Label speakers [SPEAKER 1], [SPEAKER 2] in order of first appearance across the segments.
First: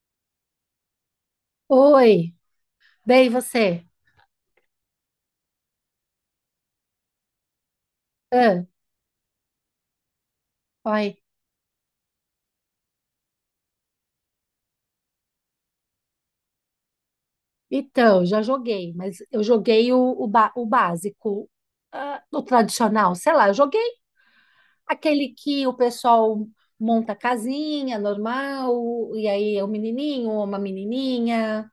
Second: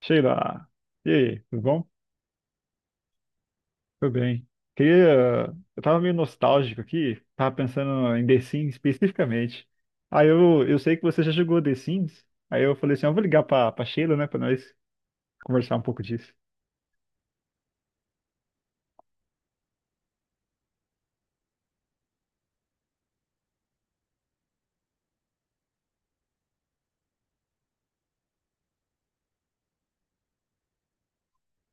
[SPEAKER 1] Sheila, e aí, tudo bom?
[SPEAKER 2] Oi, bem você?
[SPEAKER 1] Tudo bem. Queria, eu tava meio nostálgico aqui, tava pensando em The
[SPEAKER 2] Ah,
[SPEAKER 1] Sims especificamente. Aí eu sei que
[SPEAKER 2] oi.
[SPEAKER 1] você já jogou The Sims, aí eu falei assim, "Ah, eu vou ligar pra Sheila, né, pra nós conversar um pouco disso."
[SPEAKER 2] Então, já joguei, mas eu joguei o o básico, ah, o tradicional, sei lá, eu joguei aquele que o pessoal monta casinha normal, e aí é um menininho ou uma menininha,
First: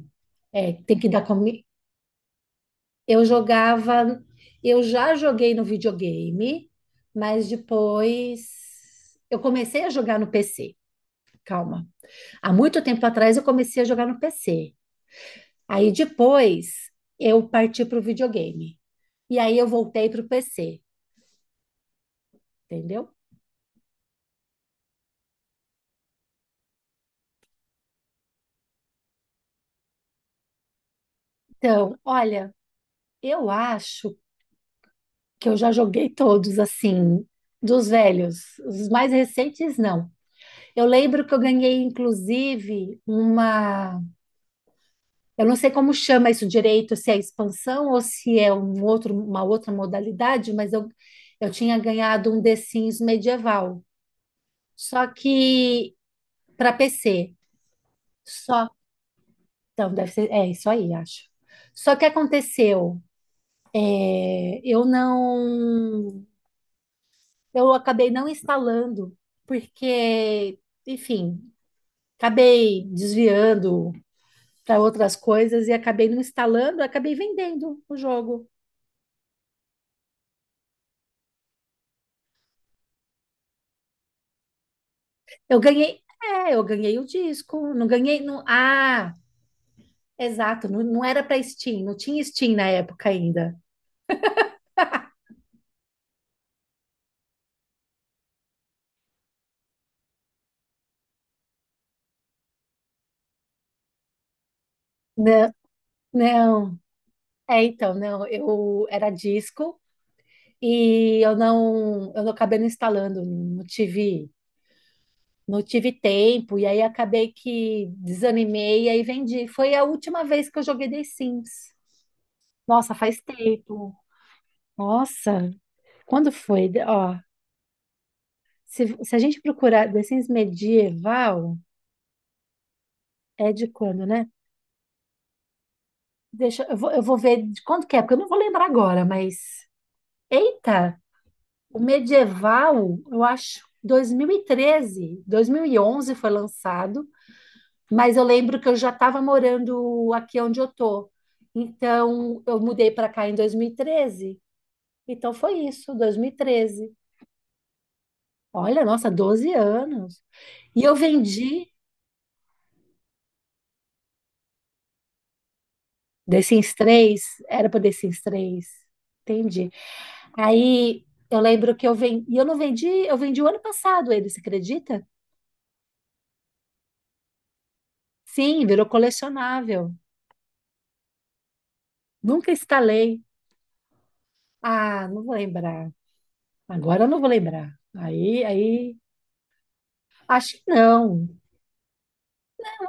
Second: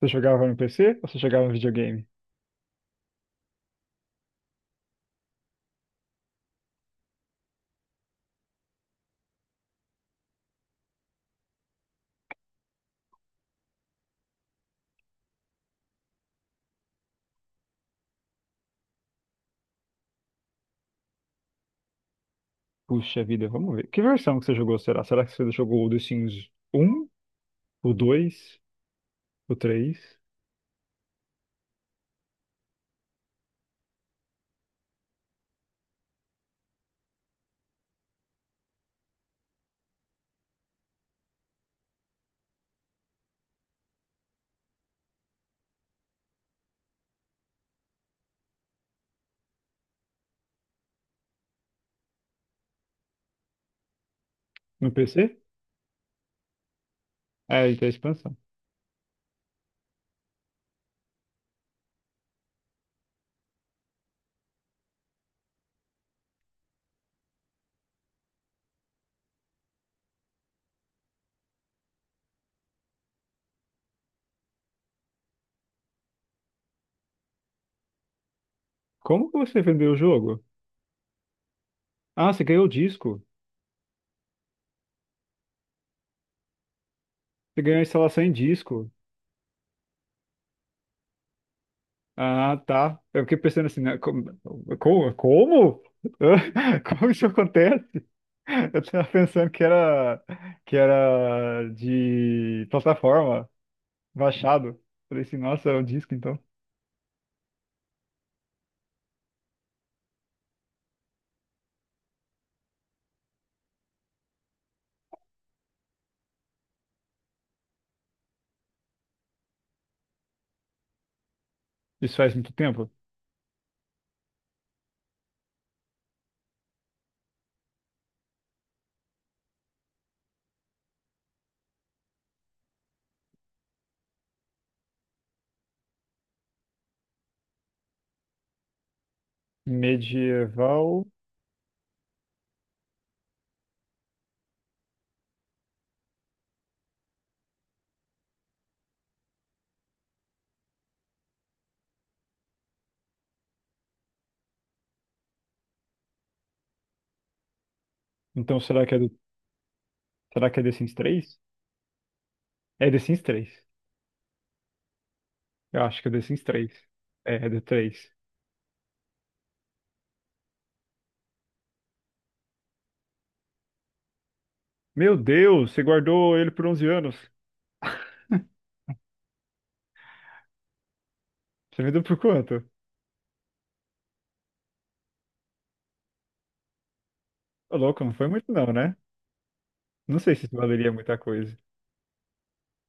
[SPEAKER 1] Você jogava no
[SPEAKER 2] é,
[SPEAKER 1] PC
[SPEAKER 2] tem
[SPEAKER 1] ou
[SPEAKER 2] que
[SPEAKER 1] você
[SPEAKER 2] dar
[SPEAKER 1] jogava no
[SPEAKER 2] comida.
[SPEAKER 1] videogame?
[SPEAKER 2] Eu jogava, eu já joguei no videogame, mas depois eu comecei a jogar no PC, calma. Há muito tempo atrás eu comecei a jogar no PC. Aí depois eu parti para o videogame. E aí eu voltei para o PC, entendeu?
[SPEAKER 1] Puxa vida, vamos ver. Que versão que você jogou, será? Será que você jogou o The Sims um, o 2, o 3?
[SPEAKER 2] Então, olha, eu acho que eu já joguei todos assim, dos velhos. Os mais recentes, não. Eu lembro que eu ganhei, inclusive, uma. Eu não sei como chama isso direito, se é expansão ou se é um outro, uma outra modalidade, mas eu tinha ganhado um The Sims medieval.
[SPEAKER 1] No
[SPEAKER 2] Só
[SPEAKER 1] PC?
[SPEAKER 2] que para PC.
[SPEAKER 1] É, então é a expansão.
[SPEAKER 2] Só, então, deve ser, é isso aí, acho. Só que aconteceu, é, eu não, eu acabei não instalando, porque, enfim, acabei desviando para outras coisas e acabei não instalando, acabei vendendo o jogo.
[SPEAKER 1] Como que você vendeu o jogo? Ah, você ganhou o disco.
[SPEAKER 2] Eu ganhei, é, eu ganhei o
[SPEAKER 1] Você
[SPEAKER 2] disco,
[SPEAKER 1] ganhou a
[SPEAKER 2] não ganhei,
[SPEAKER 1] instalação em
[SPEAKER 2] não,
[SPEAKER 1] disco.
[SPEAKER 2] ah, exato, não, não era para Steam, não tinha Steam
[SPEAKER 1] Ah,
[SPEAKER 2] na
[SPEAKER 1] tá.
[SPEAKER 2] época
[SPEAKER 1] Eu fiquei
[SPEAKER 2] ainda.
[SPEAKER 1] pensando assim, né, como? Como? Como, hã? Como isso acontece? Eu tava pensando que era de plataforma, baixado. Falei assim,
[SPEAKER 2] Não,
[SPEAKER 1] nossa, é um disco então.
[SPEAKER 2] não. É, então, não, eu era disco, e eu não acabei não instalando, não tive, não tive tempo, e aí acabei que desanimei e aí vendi. Foi a última vez que eu joguei The Sims.
[SPEAKER 1] Isso faz muito tempo.
[SPEAKER 2] Nossa, faz tempo. Nossa, quando foi? Ó, se a gente procurar The Sims medieval, é de quando, né? Deixa, eu vou ver de quando que é, porque eu não vou lembrar agora, mas. Eita,
[SPEAKER 1] Medieval.
[SPEAKER 2] o medieval, eu acho, 2013, 2011 foi lançado. Mas eu lembro que eu já estava morando aqui onde eu tô. Então, eu mudei para cá em 2013. Então, foi isso, 2013.
[SPEAKER 1] Então
[SPEAKER 2] Olha,
[SPEAKER 1] será que é do,
[SPEAKER 2] nossa, 12 anos.
[SPEAKER 1] será que é The
[SPEAKER 2] E
[SPEAKER 1] Sims
[SPEAKER 2] eu
[SPEAKER 1] 3?
[SPEAKER 2] vendi
[SPEAKER 1] É The Sims 3. Eu acho que é The Sims
[SPEAKER 2] The
[SPEAKER 1] três.
[SPEAKER 2] Sims 3,
[SPEAKER 1] É, do
[SPEAKER 2] era para The
[SPEAKER 1] 3.
[SPEAKER 2] Sims 3. Entendi. Aí, eu lembro que eu vendi, e eu não vendi, eu vendi o ano passado ele, você acredita?
[SPEAKER 1] Meu Deus, você guardou ele por 11 anos.
[SPEAKER 2] Sim, virou colecionável.
[SPEAKER 1] Você vendeu por
[SPEAKER 2] Nunca
[SPEAKER 1] quanto?
[SPEAKER 2] instalei. Ah, não vou lembrar. Agora eu não vou
[SPEAKER 1] Ô,
[SPEAKER 2] lembrar.
[SPEAKER 1] louco, não foi
[SPEAKER 2] Aí,
[SPEAKER 1] muito não, né?
[SPEAKER 2] aí,
[SPEAKER 1] Não sei se isso
[SPEAKER 2] acho que
[SPEAKER 1] valeria muita
[SPEAKER 2] não.
[SPEAKER 1] coisa.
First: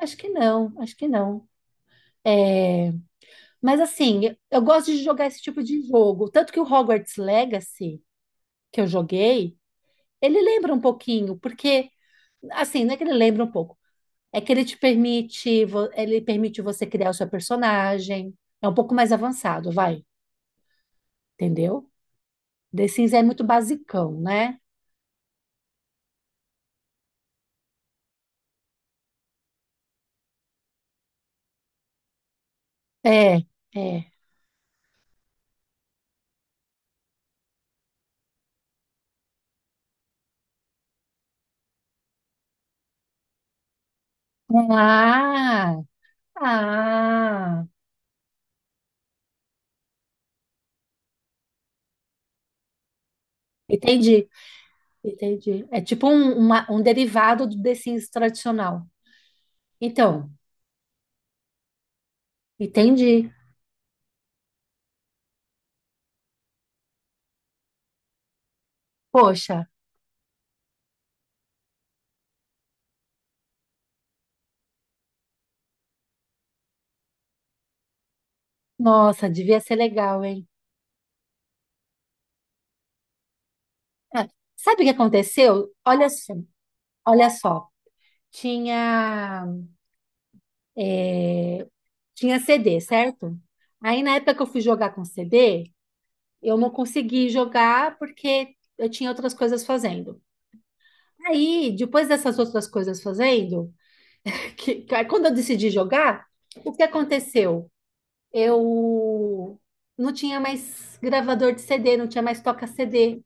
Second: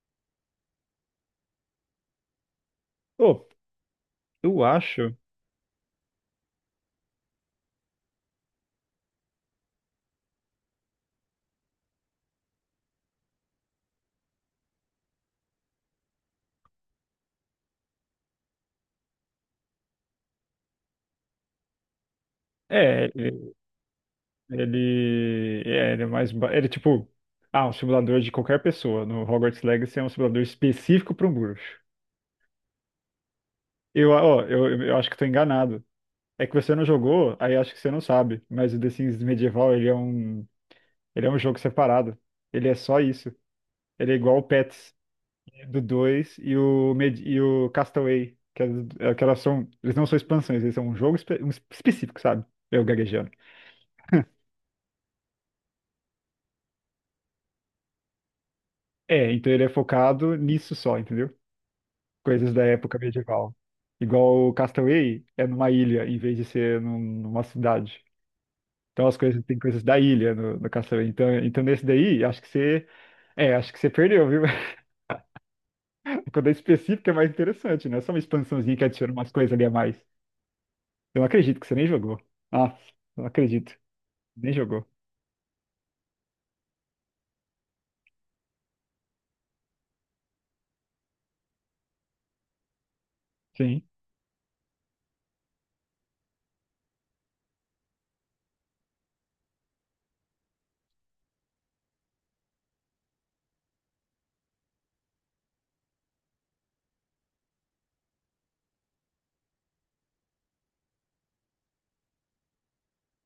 [SPEAKER 2] Acho que não, acho que não. É,
[SPEAKER 1] Ô,
[SPEAKER 2] mas assim, eu
[SPEAKER 1] eu
[SPEAKER 2] gosto de
[SPEAKER 1] acho.
[SPEAKER 2] jogar esse tipo de jogo. Tanto que o Hogwarts Legacy, que eu joguei, ele lembra um pouquinho, porque, assim, não é que ele lembra um pouco, é que ele te permite, ele permite você criar o seu personagem. É um pouco mais avançado, vai, entendeu? The
[SPEAKER 1] É,
[SPEAKER 2] Sims é muito
[SPEAKER 1] ele,
[SPEAKER 2] basicão, né?
[SPEAKER 1] ele é, ele é mais. Ele, é tipo. Ah, um simulador de qualquer pessoa. No Hogwarts Legacy é um simulador específico para um bruxo.
[SPEAKER 2] É,
[SPEAKER 1] Eu,
[SPEAKER 2] é.
[SPEAKER 1] ó, eu acho que tô enganado. É que você não jogou, aí acho que você não sabe. Mas o The Sims Medieval, ele é um jogo separado. Ele é só isso. Ele é igual o Pets do
[SPEAKER 2] Ah,
[SPEAKER 1] 2 e o, Med- e
[SPEAKER 2] ah,
[SPEAKER 1] o Castaway. Que, que elas são, eles não são expansões, eles são um jogo um específico, sabe? Eu gaguejando.
[SPEAKER 2] entendi, entendi. É tipo um derivado do The Sims tradicional.
[SPEAKER 1] É, então ele é
[SPEAKER 2] Então,
[SPEAKER 1] focado nisso só, entendeu? Coisas da época
[SPEAKER 2] entendi.
[SPEAKER 1] medieval. Igual o Castaway é numa ilha em vez de ser numa cidade. Então as coisas tem
[SPEAKER 2] Poxa,
[SPEAKER 1] coisas da ilha no Castaway. Então, nesse daí, acho que você perdeu, viu? Quando é específico é mais interessante, né? Só uma expansãozinha que adiciona
[SPEAKER 2] nossa,
[SPEAKER 1] umas coisas
[SPEAKER 2] devia
[SPEAKER 1] ali a
[SPEAKER 2] ser
[SPEAKER 1] mais.
[SPEAKER 2] legal, hein?
[SPEAKER 1] Eu não acredito que você nem jogou. Ah, não acredito.
[SPEAKER 2] É,
[SPEAKER 1] Nem
[SPEAKER 2] sabe
[SPEAKER 1] jogou.
[SPEAKER 2] o que aconteceu? Olha só, olha só. Tinha, é, tinha CD, certo?
[SPEAKER 1] Sim.
[SPEAKER 2] Aí na época que eu fui jogar com CD, eu não consegui jogar porque eu tinha outras coisas fazendo. Aí, depois dessas outras coisas fazendo, aí quando eu decidi jogar, o que aconteceu? Eu não tinha mais gravador de CD, não tinha mais toca-CD.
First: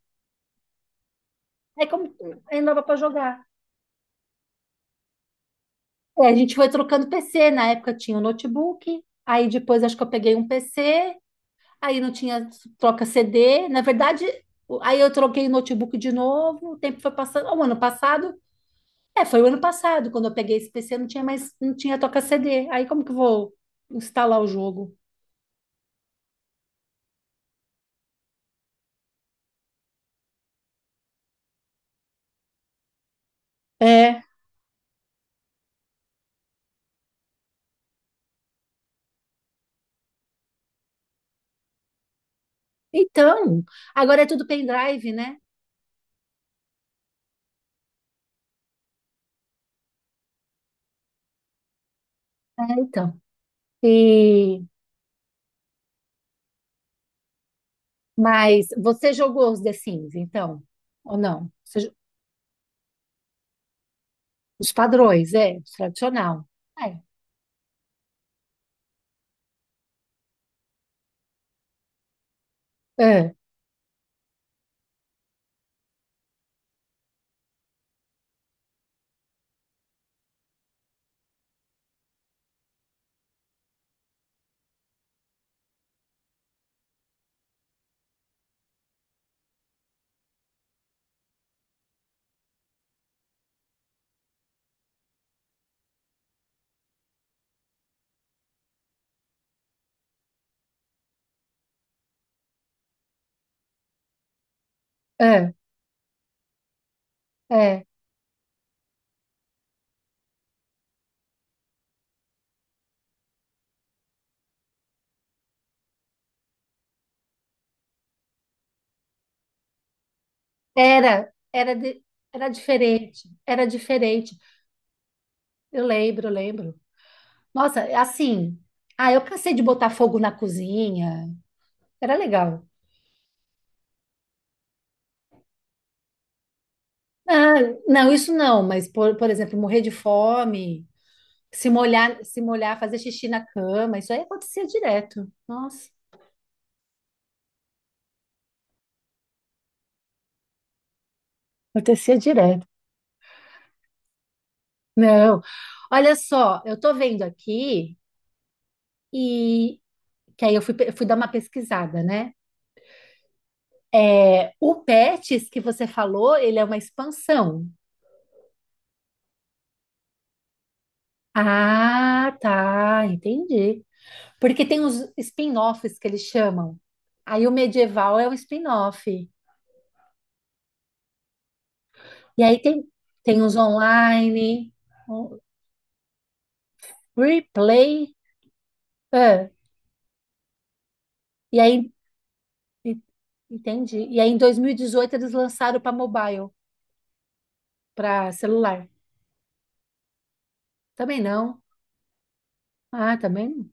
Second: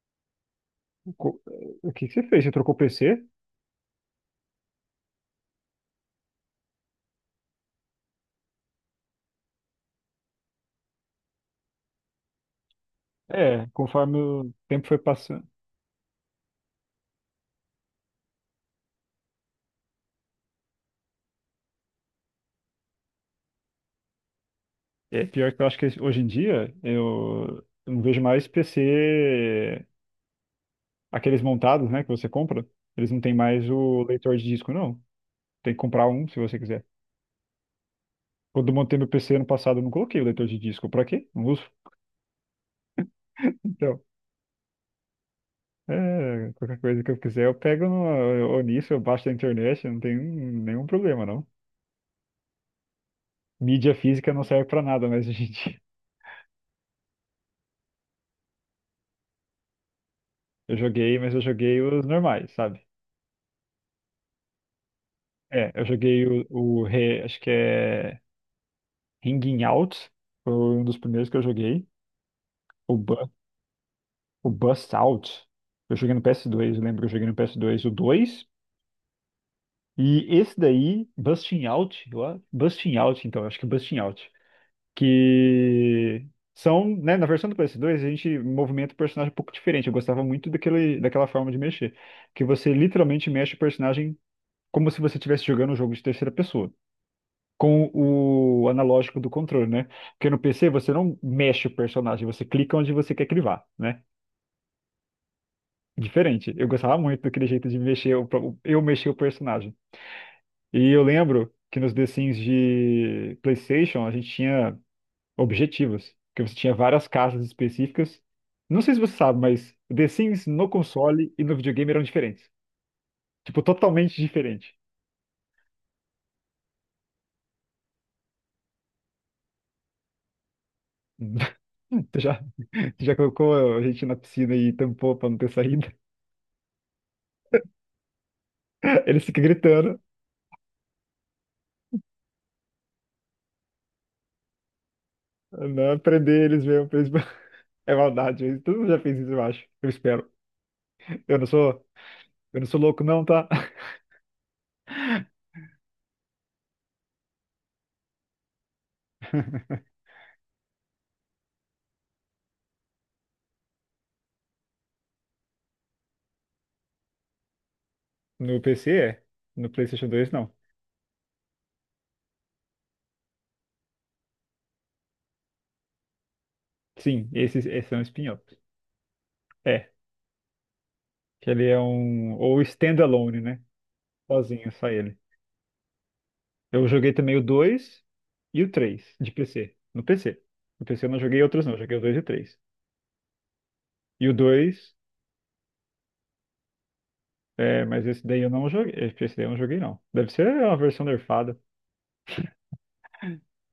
[SPEAKER 1] O co-
[SPEAKER 2] É
[SPEAKER 1] o que
[SPEAKER 2] como
[SPEAKER 1] que você
[SPEAKER 2] tudo,
[SPEAKER 1] fez? Você
[SPEAKER 2] ainda
[SPEAKER 1] trocou o
[SPEAKER 2] dava para
[SPEAKER 1] PC?
[SPEAKER 2] jogar. É, a gente foi trocando PC, na época tinha o notebook, aí depois acho que eu peguei um PC, aí não tinha troca
[SPEAKER 1] É,
[SPEAKER 2] CD, na
[SPEAKER 1] conforme
[SPEAKER 2] verdade,
[SPEAKER 1] o tempo foi
[SPEAKER 2] aí eu
[SPEAKER 1] passando.
[SPEAKER 2] troquei o notebook de novo, o tempo foi passando. Ah, o ano passado, é, foi o ano passado, quando eu peguei esse PC, não tinha mais, não tinha toca CD, aí como que eu vou instalar o jogo?
[SPEAKER 1] É, pior que eu acho que hoje em dia eu não vejo mais PC. Aqueles montados, né, que você compra, eles não têm mais o
[SPEAKER 2] É,
[SPEAKER 1] leitor de disco, não. Tem que comprar um se você quiser. Quando eu montei meu PC ano passado, eu não coloquei o leitor de disco. Pra quê? Não uso.
[SPEAKER 2] então,
[SPEAKER 1] Então,
[SPEAKER 2] agora é tudo pendrive, né?
[SPEAKER 1] é, qualquer coisa que eu quiser, eu pego no, ou nisso, eu baixo da internet, não tem nenhum problema, não.
[SPEAKER 2] É, então,
[SPEAKER 1] Mídia física não
[SPEAKER 2] e,
[SPEAKER 1] serve pra nada, mas, gente,
[SPEAKER 2] mas você jogou os The Sims, então,
[SPEAKER 1] eu joguei,
[SPEAKER 2] ou
[SPEAKER 1] mas eu
[SPEAKER 2] não?
[SPEAKER 1] joguei
[SPEAKER 2] Você
[SPEAKER 1] os normais, sabe?
[SPEAKER 2] os padrões, é,
[SPEAKER 1] É, eu joguei
[SPEAKER 2] tradicional.
[SPEAKER 1] o
[SPEAKER 2] É,
[SPEAKER 1] Acho que é Ringing Out, foi um dos primeiros que eu joguei. O
[SPEAKER 2] é,
[SPEAKER 1] O Bust Out. Eu joguei no PS2, eu lembro que eu joguei no PS2 o 2. E esse daí, Busting Out, eu acho. Busting Out, então, acho que é Busting Out. Que são, né, na versão do PS2, a gente movimenta o personagem um pouco diferente. Eu gostava muito daquele, daquela forma de mexer. Que você literalmente mexe o personagem como se você estivesse jogando um jogo de terceira pessoa. Com o analógico do controle, né? Porque no PC você não mexe o personagem, você clica onde você quer que ele vá, né?
[SPEAKER 2] é,
[SPEAKER 1] Diferente. Eu gostava muito daquele jeito de
[SPEAKER 2] é.
[SPEAKER 1] mexer, eu mexer o personagem. E eu lembro que nos The Sims de PlayStation a gente tinha objetivos, que você tinha várias casas específicas. Não sei se você sabe, mas The Sims no console
[SPEAKER 2] Era,
[SPEAKER 1] e no
[SPEAKER 2] era,
[SPEAKER 1] videogame eram
[SPEAKER 2] de-
[SPEAKER 1] diferentes.
[SPEAKER 2] era diferente,
[SPEAKER 1] Tipo,
[SPEAKER 2] era
[SPEAKER 1] totalmente
[SPEAKER 2] diferente.
[SPEAKER 1] diferente.
[SPEAKER 2] Eu lembro, eu lembro. Nossa, assim, ah, eu cansei de botar fogo na cozinha. Era
[SPEAKER 1] Tu já,
[SPEAKER 2] legal.
[SPEAKER 1] tu já colocou a gente na piscina e tampou pra não ter saída?
[SPEAKER 2] Ah, não, isso não, mas por,
[SPEAKER 1] Eles
[SPEAKER 2] por
[SPEAKER 1] ficam
[SPEAKER 2] exemplo, morrer de
[SPEAKER 1] gritando,
[SPEAKER 2] fome, se molhar, fazer xixi na cama, isso aí acontecia direto. Nossa,
[SPEAKER 1] não prender eles mesmo. É maldade, todo mundo já fez isso, eu acho. Eu espero. Eu não sou,
[SPEAKER 2] acontecia
[SPEAKER 1] eu
[SPEAKER 2] direto.
[SPEAKER 1] não sou louco, não, tá?
[SPEAKER 2] Não. Olha só, eu tô vendo aqui e que aí eu fui dar uma pesquisada, né? É, o Pets que você falou, ele é uma expansão.
[SPEAKER 1] No PC é. No PlayStation 2 não.
[SPEAKER 2] Ah, tá, entendi. Porque tem os spin-offs que eles chamam.
[SPEAKER 1] Sim,
[SPEAKER 2] Aí o
[SPEAKER 1] esses são
[SPEAKER 2] medieval é o
[SPEAKER 1] spin-offs.
[SPEAKER 2] spin-off.
[SPEAKER 1] É, que ele é um.
[SPEAKER 2] E
[SPEAKER 1] Ou
[SPEAKER 2] aí tem,
[SPEAKER 1] standalone,
[SPEAKER 2] tem os
[SPEAKER 1] né? Sozinho,
[SPEAKER 2] online,
[SPEAKER 1] só ele.
[SPEAKER 2] o
[SPEAKER 1] Eu joguei também o 2
[SPEAKER 2] replay.
[SPEAKER 1] e o três de
[SPEAKER 2] Ah,
[SPEAKER 1] PC. No PC. No PC eu não joguei
[SPEAKER 2] e
[SPEAKER 1] outros, não. Eu
[SPEAKER 2] aí,
[SPEAKER 1] joguei o 2 e o 3.
[SPEAKER 2] e- entendi. E
[SPEAKER 1] E
[SPEAKER 2] aí
[SPEAKER 1] o
[SPEAKER 2] em dois mil e
[SPEAKER 1] 2
[SPEAKER 2] dezoito eles lançaram para mobile,
[SPEAKER 1] é, mas esse
[SPEAKER 2] para
[SPEAKER 1] daí eu não
[SPEAKER 2] celular.
[SPEAKER 1] joguei. Esse daí eu não joguei, não. Deve ser uma versão
[SPEAKER 2] Também
[SPEAKER 1] nerfada.
[SPEAKER 2] não. Ah, também.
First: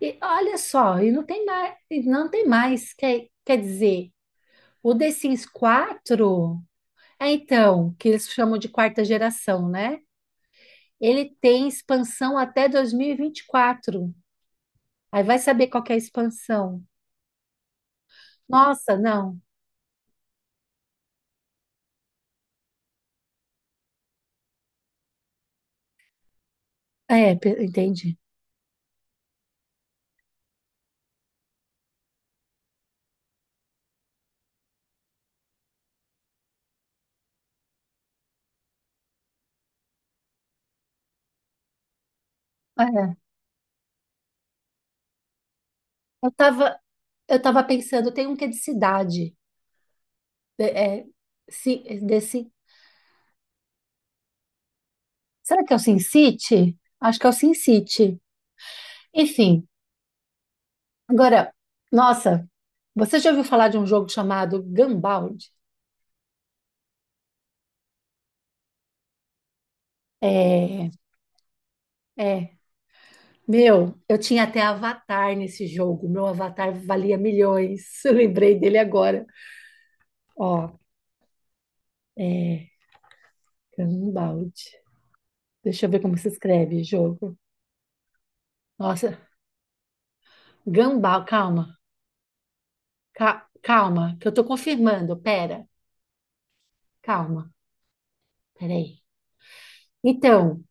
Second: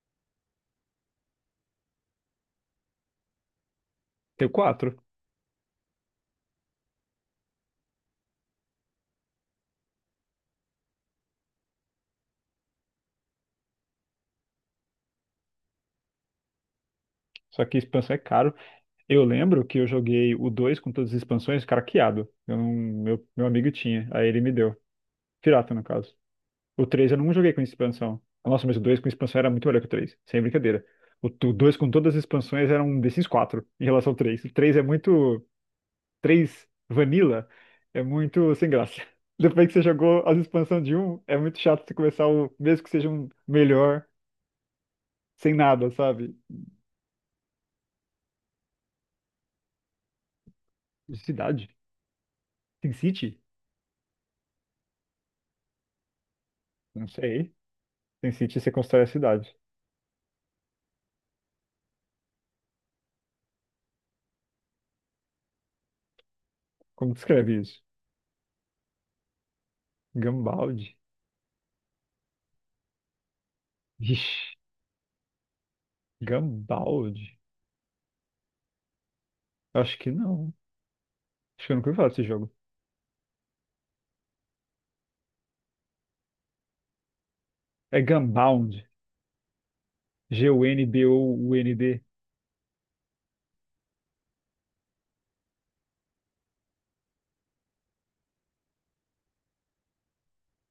[SPEAKER 2] E olha só, e não tem mais, e não tem mais, quer dizer,
[SPEAKER 1] Tem o 4.
[SPEAKER 2] o The Sims 4, é então, que eles chamam de quarta geração, né? Ele tem expansão até dois mil e vinte e quatro. Aí vai saber qual que é a expansão.
[SPEAKER 1] Só que a expansão é caro.
[SPEAKER 2] Nossa,
[SPEAKER 1] Eu
[SPEAKER 2] não.
[SPEAKER 1] lembro que eu joguei o 2 com todas as expansões craqueado. Eu não- meu amigo tinha. Aí ele me deu. Pirata, no caso. O três eu não
[SPEAKER 2] É,
[SPEAKER 1] joguei com
[SPEAKER 2] entendi.
[SPEAKER 1] expansão. Nossa, mas o 2 com expansão era muito melhor que o três. Sem brincadeira. O t- o 2 com todas as expansões era um The Sims 4 em relação ao três. O 3 é muito. Três Vanilla é muito sem graça. Depois que você jogou as expansões de um, é muito chato você começar o. Mesmo que seja
[SPEAKER 2] É,
[SPEAKER 1] um melhor, sem nada,
[SPEAKER 2] eu
[SPEAKER 1] sabe?
[SPEAKER 2] tava, eu tava pensando, tem um que é de cidade. É,
[SPEAKER 1] Cidade?
[SPEAKER 2] desse,
[SPEAKER 1] Tem City?
[SPEAKER 2] será que é o Sin City?
[SPEAKER 1] Não
[SPEAKER 2] Acho que é o
[SPEAKER 1] sei.
[SPEAKER 2] Sin City.
[SPEAKER 1] Tem City você constrói a cidade.
[SPEAKER 2] Enfim, agora, nossa, você já ouviu falar de um jogo chamado Gumball?
[SPEAKER 1] Como descreve isso?
[SPEAKER 2] É,
[SPEAKER 1] Gambaldi?
[SPEAKER 2] é. Meu, eu
[SPEAKER 1] Vixe,
[SPEAKER 2] tinha até avatar nesse jogo. Meu avatar valia
[SPEAKER 1] Gambaldi?
[SPEAKER 2] milhões. Eu lembrei dele agora.
[SPEAKER 1] Acho que
[SPEAKER 2] Ó,
[SPEAKER 1] não. Acho que eu nunca ouvi falar desse jogo.
[SPEAKER 2] é Gumball. Deixa eu ver como se escreve jogo.
[SPEAKER 1] É Gunbound.
[SPEAKER 2] Nossa, Gumball, calma.
[SPEAKER 1] Gunbound.
[SPEAKER 2] Calma, que eu tô confirmando. Pera, calma. Peraí. Então,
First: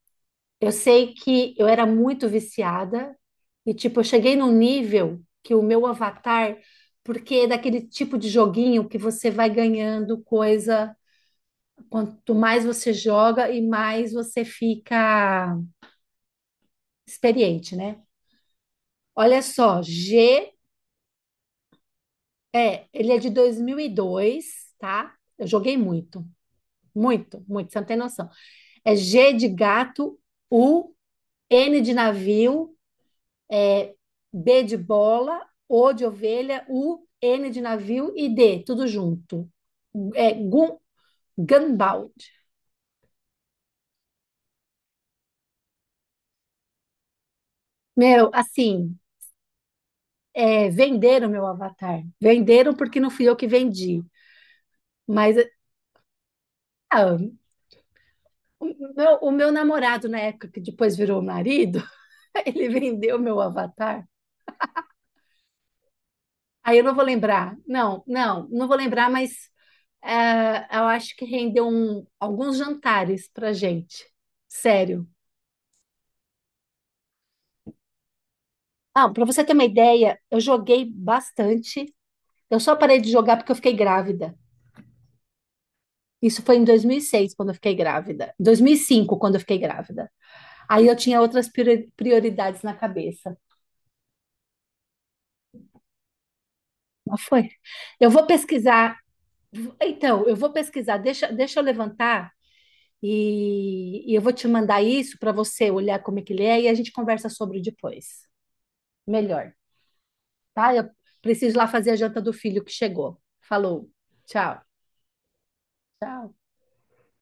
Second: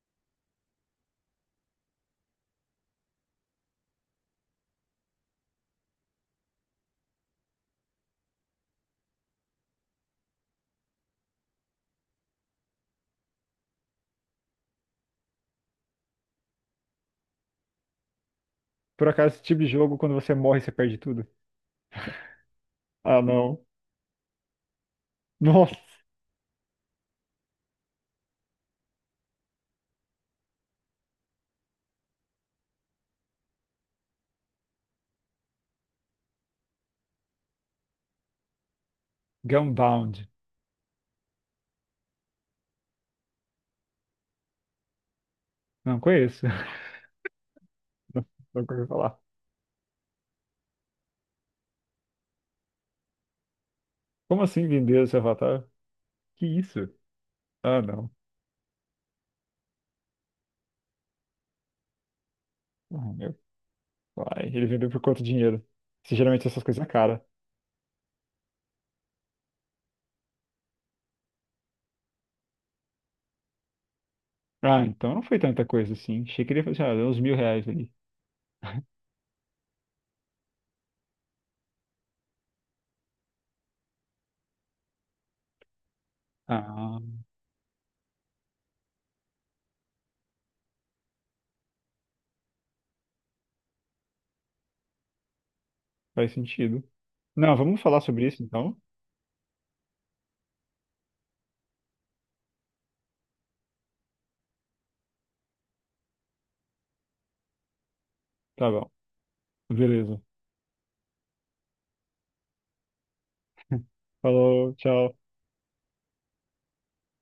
[SPEAKER 2] eu sei que eu era muito viciada e, tipo, eu cheguei num nível que o meu avatar, porque é daquele tipo de joguinho que você vai ganhando coisa, quanto mais você joga e mais você fica experiente, né?
[SPEAKER 1] Por acaso,
[SPEAKER 2] Olha
[SPEAKER 1] esse tipo de
[SPEAKER 2] só,
[SPEAKER 1] jogo, quando você
[SPEAKER 2] G,
[SPEAKER 1] morre, você perde tudo?
[SPEAKER 2] é, ele é
[SPEAKER 1] Ah,
[SPEAKER 2] de
[SPEAKER 1] não.
[SPEAKER 2] 2002, tá? Eu
[SPEAKER 1] Nossa.
[SPEAKER 2] joguei muito, muito, muito, você não tem noção. É G de gato, U, N de navio, é B de bola, O de ovelha, U, N de navio e D, tudo junto.
[SPEAKER 1] Gunbound.
[SPEAKER 2] É, Gunbound.
[SPEAKER 1] Não conheço. Não,
[SPEAKER 2] Meu,
[SPEAKER 1] nunca ouvi
[SPEAKER 2] assim,
[SPEAKER 1] falar.
[SPEAKER 2] é, venderam meu avatar. Venderam porque não fui eu que vendi.
[SPEAKER 1] Como assim vender esse
[SPEAKER 2] Mas
[SPEAKER 1] avatar? Que isso?
[SPEAKER 2] ah,
[SPEAKER 1] Ah, não.
[SPEAKER 2] o meu namorado, na época que depois virou marido, ele
[SPEAKER 1] Ah,
[SPEAKER 2] vendeu
[SPEAKER 1] meu
[SPEAKER 2] meu avatar.
[SPEAKER 1] pai. Ele vendeu por quanto dinheiro? Se geralmente essas
[SPEAKER 2] Aí
[SPEAKER 1] coisas
[SPEAKER 2] eu
[SPEAKER 1] é
[SPEAKER 2] não vou
[SPEAKER 1] cara.
[SPEAKER 2] lembrar. Não, não, não vou lembrar, mas ah, eu acho que rendeu alguns jantares pra gente.
[SPEAKER 1] Ah,
[SPEAKER 2] Sério.
[SPEAKER 1] então não foi tanta coisa assim. Achei que ele ia fazer, ah, uns mil reais ali.
[SPEAKER 2] Ah, para você ter uma ideia, eu joguei bastante. Eu só parei de jogar porque eu fiquei grávida. Isso foi em dois
[SPEAKER 1] Ah,
[SPEAKER 2] mil e seis quando eu fiquei grávida. 2005 quando eu fiquei grávida. Aí eu tinha outras prioridades na cabeça.
[SPEAKER 1] faz sentido.
[SPEAKER 2] Mas foi.
[SPEAKER 1] Não, vamos falar
[SPEAKER 2] Eu
[SPEAKER 1] sobre
[SPEAKER 2] vou
[SPEAKER 1] isso então?
[SPEAKER 2] pesquisar. Então, eu vou pesquisar. Deixa eu levantar e eu vou te mandar isso para você olhar como é que ele é e a gente conversa sobre depois.
[SPEAKER 1] Tá bom.
[SPEAKER 2] Melhor,
[SPEAKER 1] Beleza.
[SPEAKER 2] tá? Eu preciso lá fazer a janta do filho que chegou. Falou. Tchau.
[SPEAKER 1] Falou, tchau.
[SPEAKER 2] Tchau.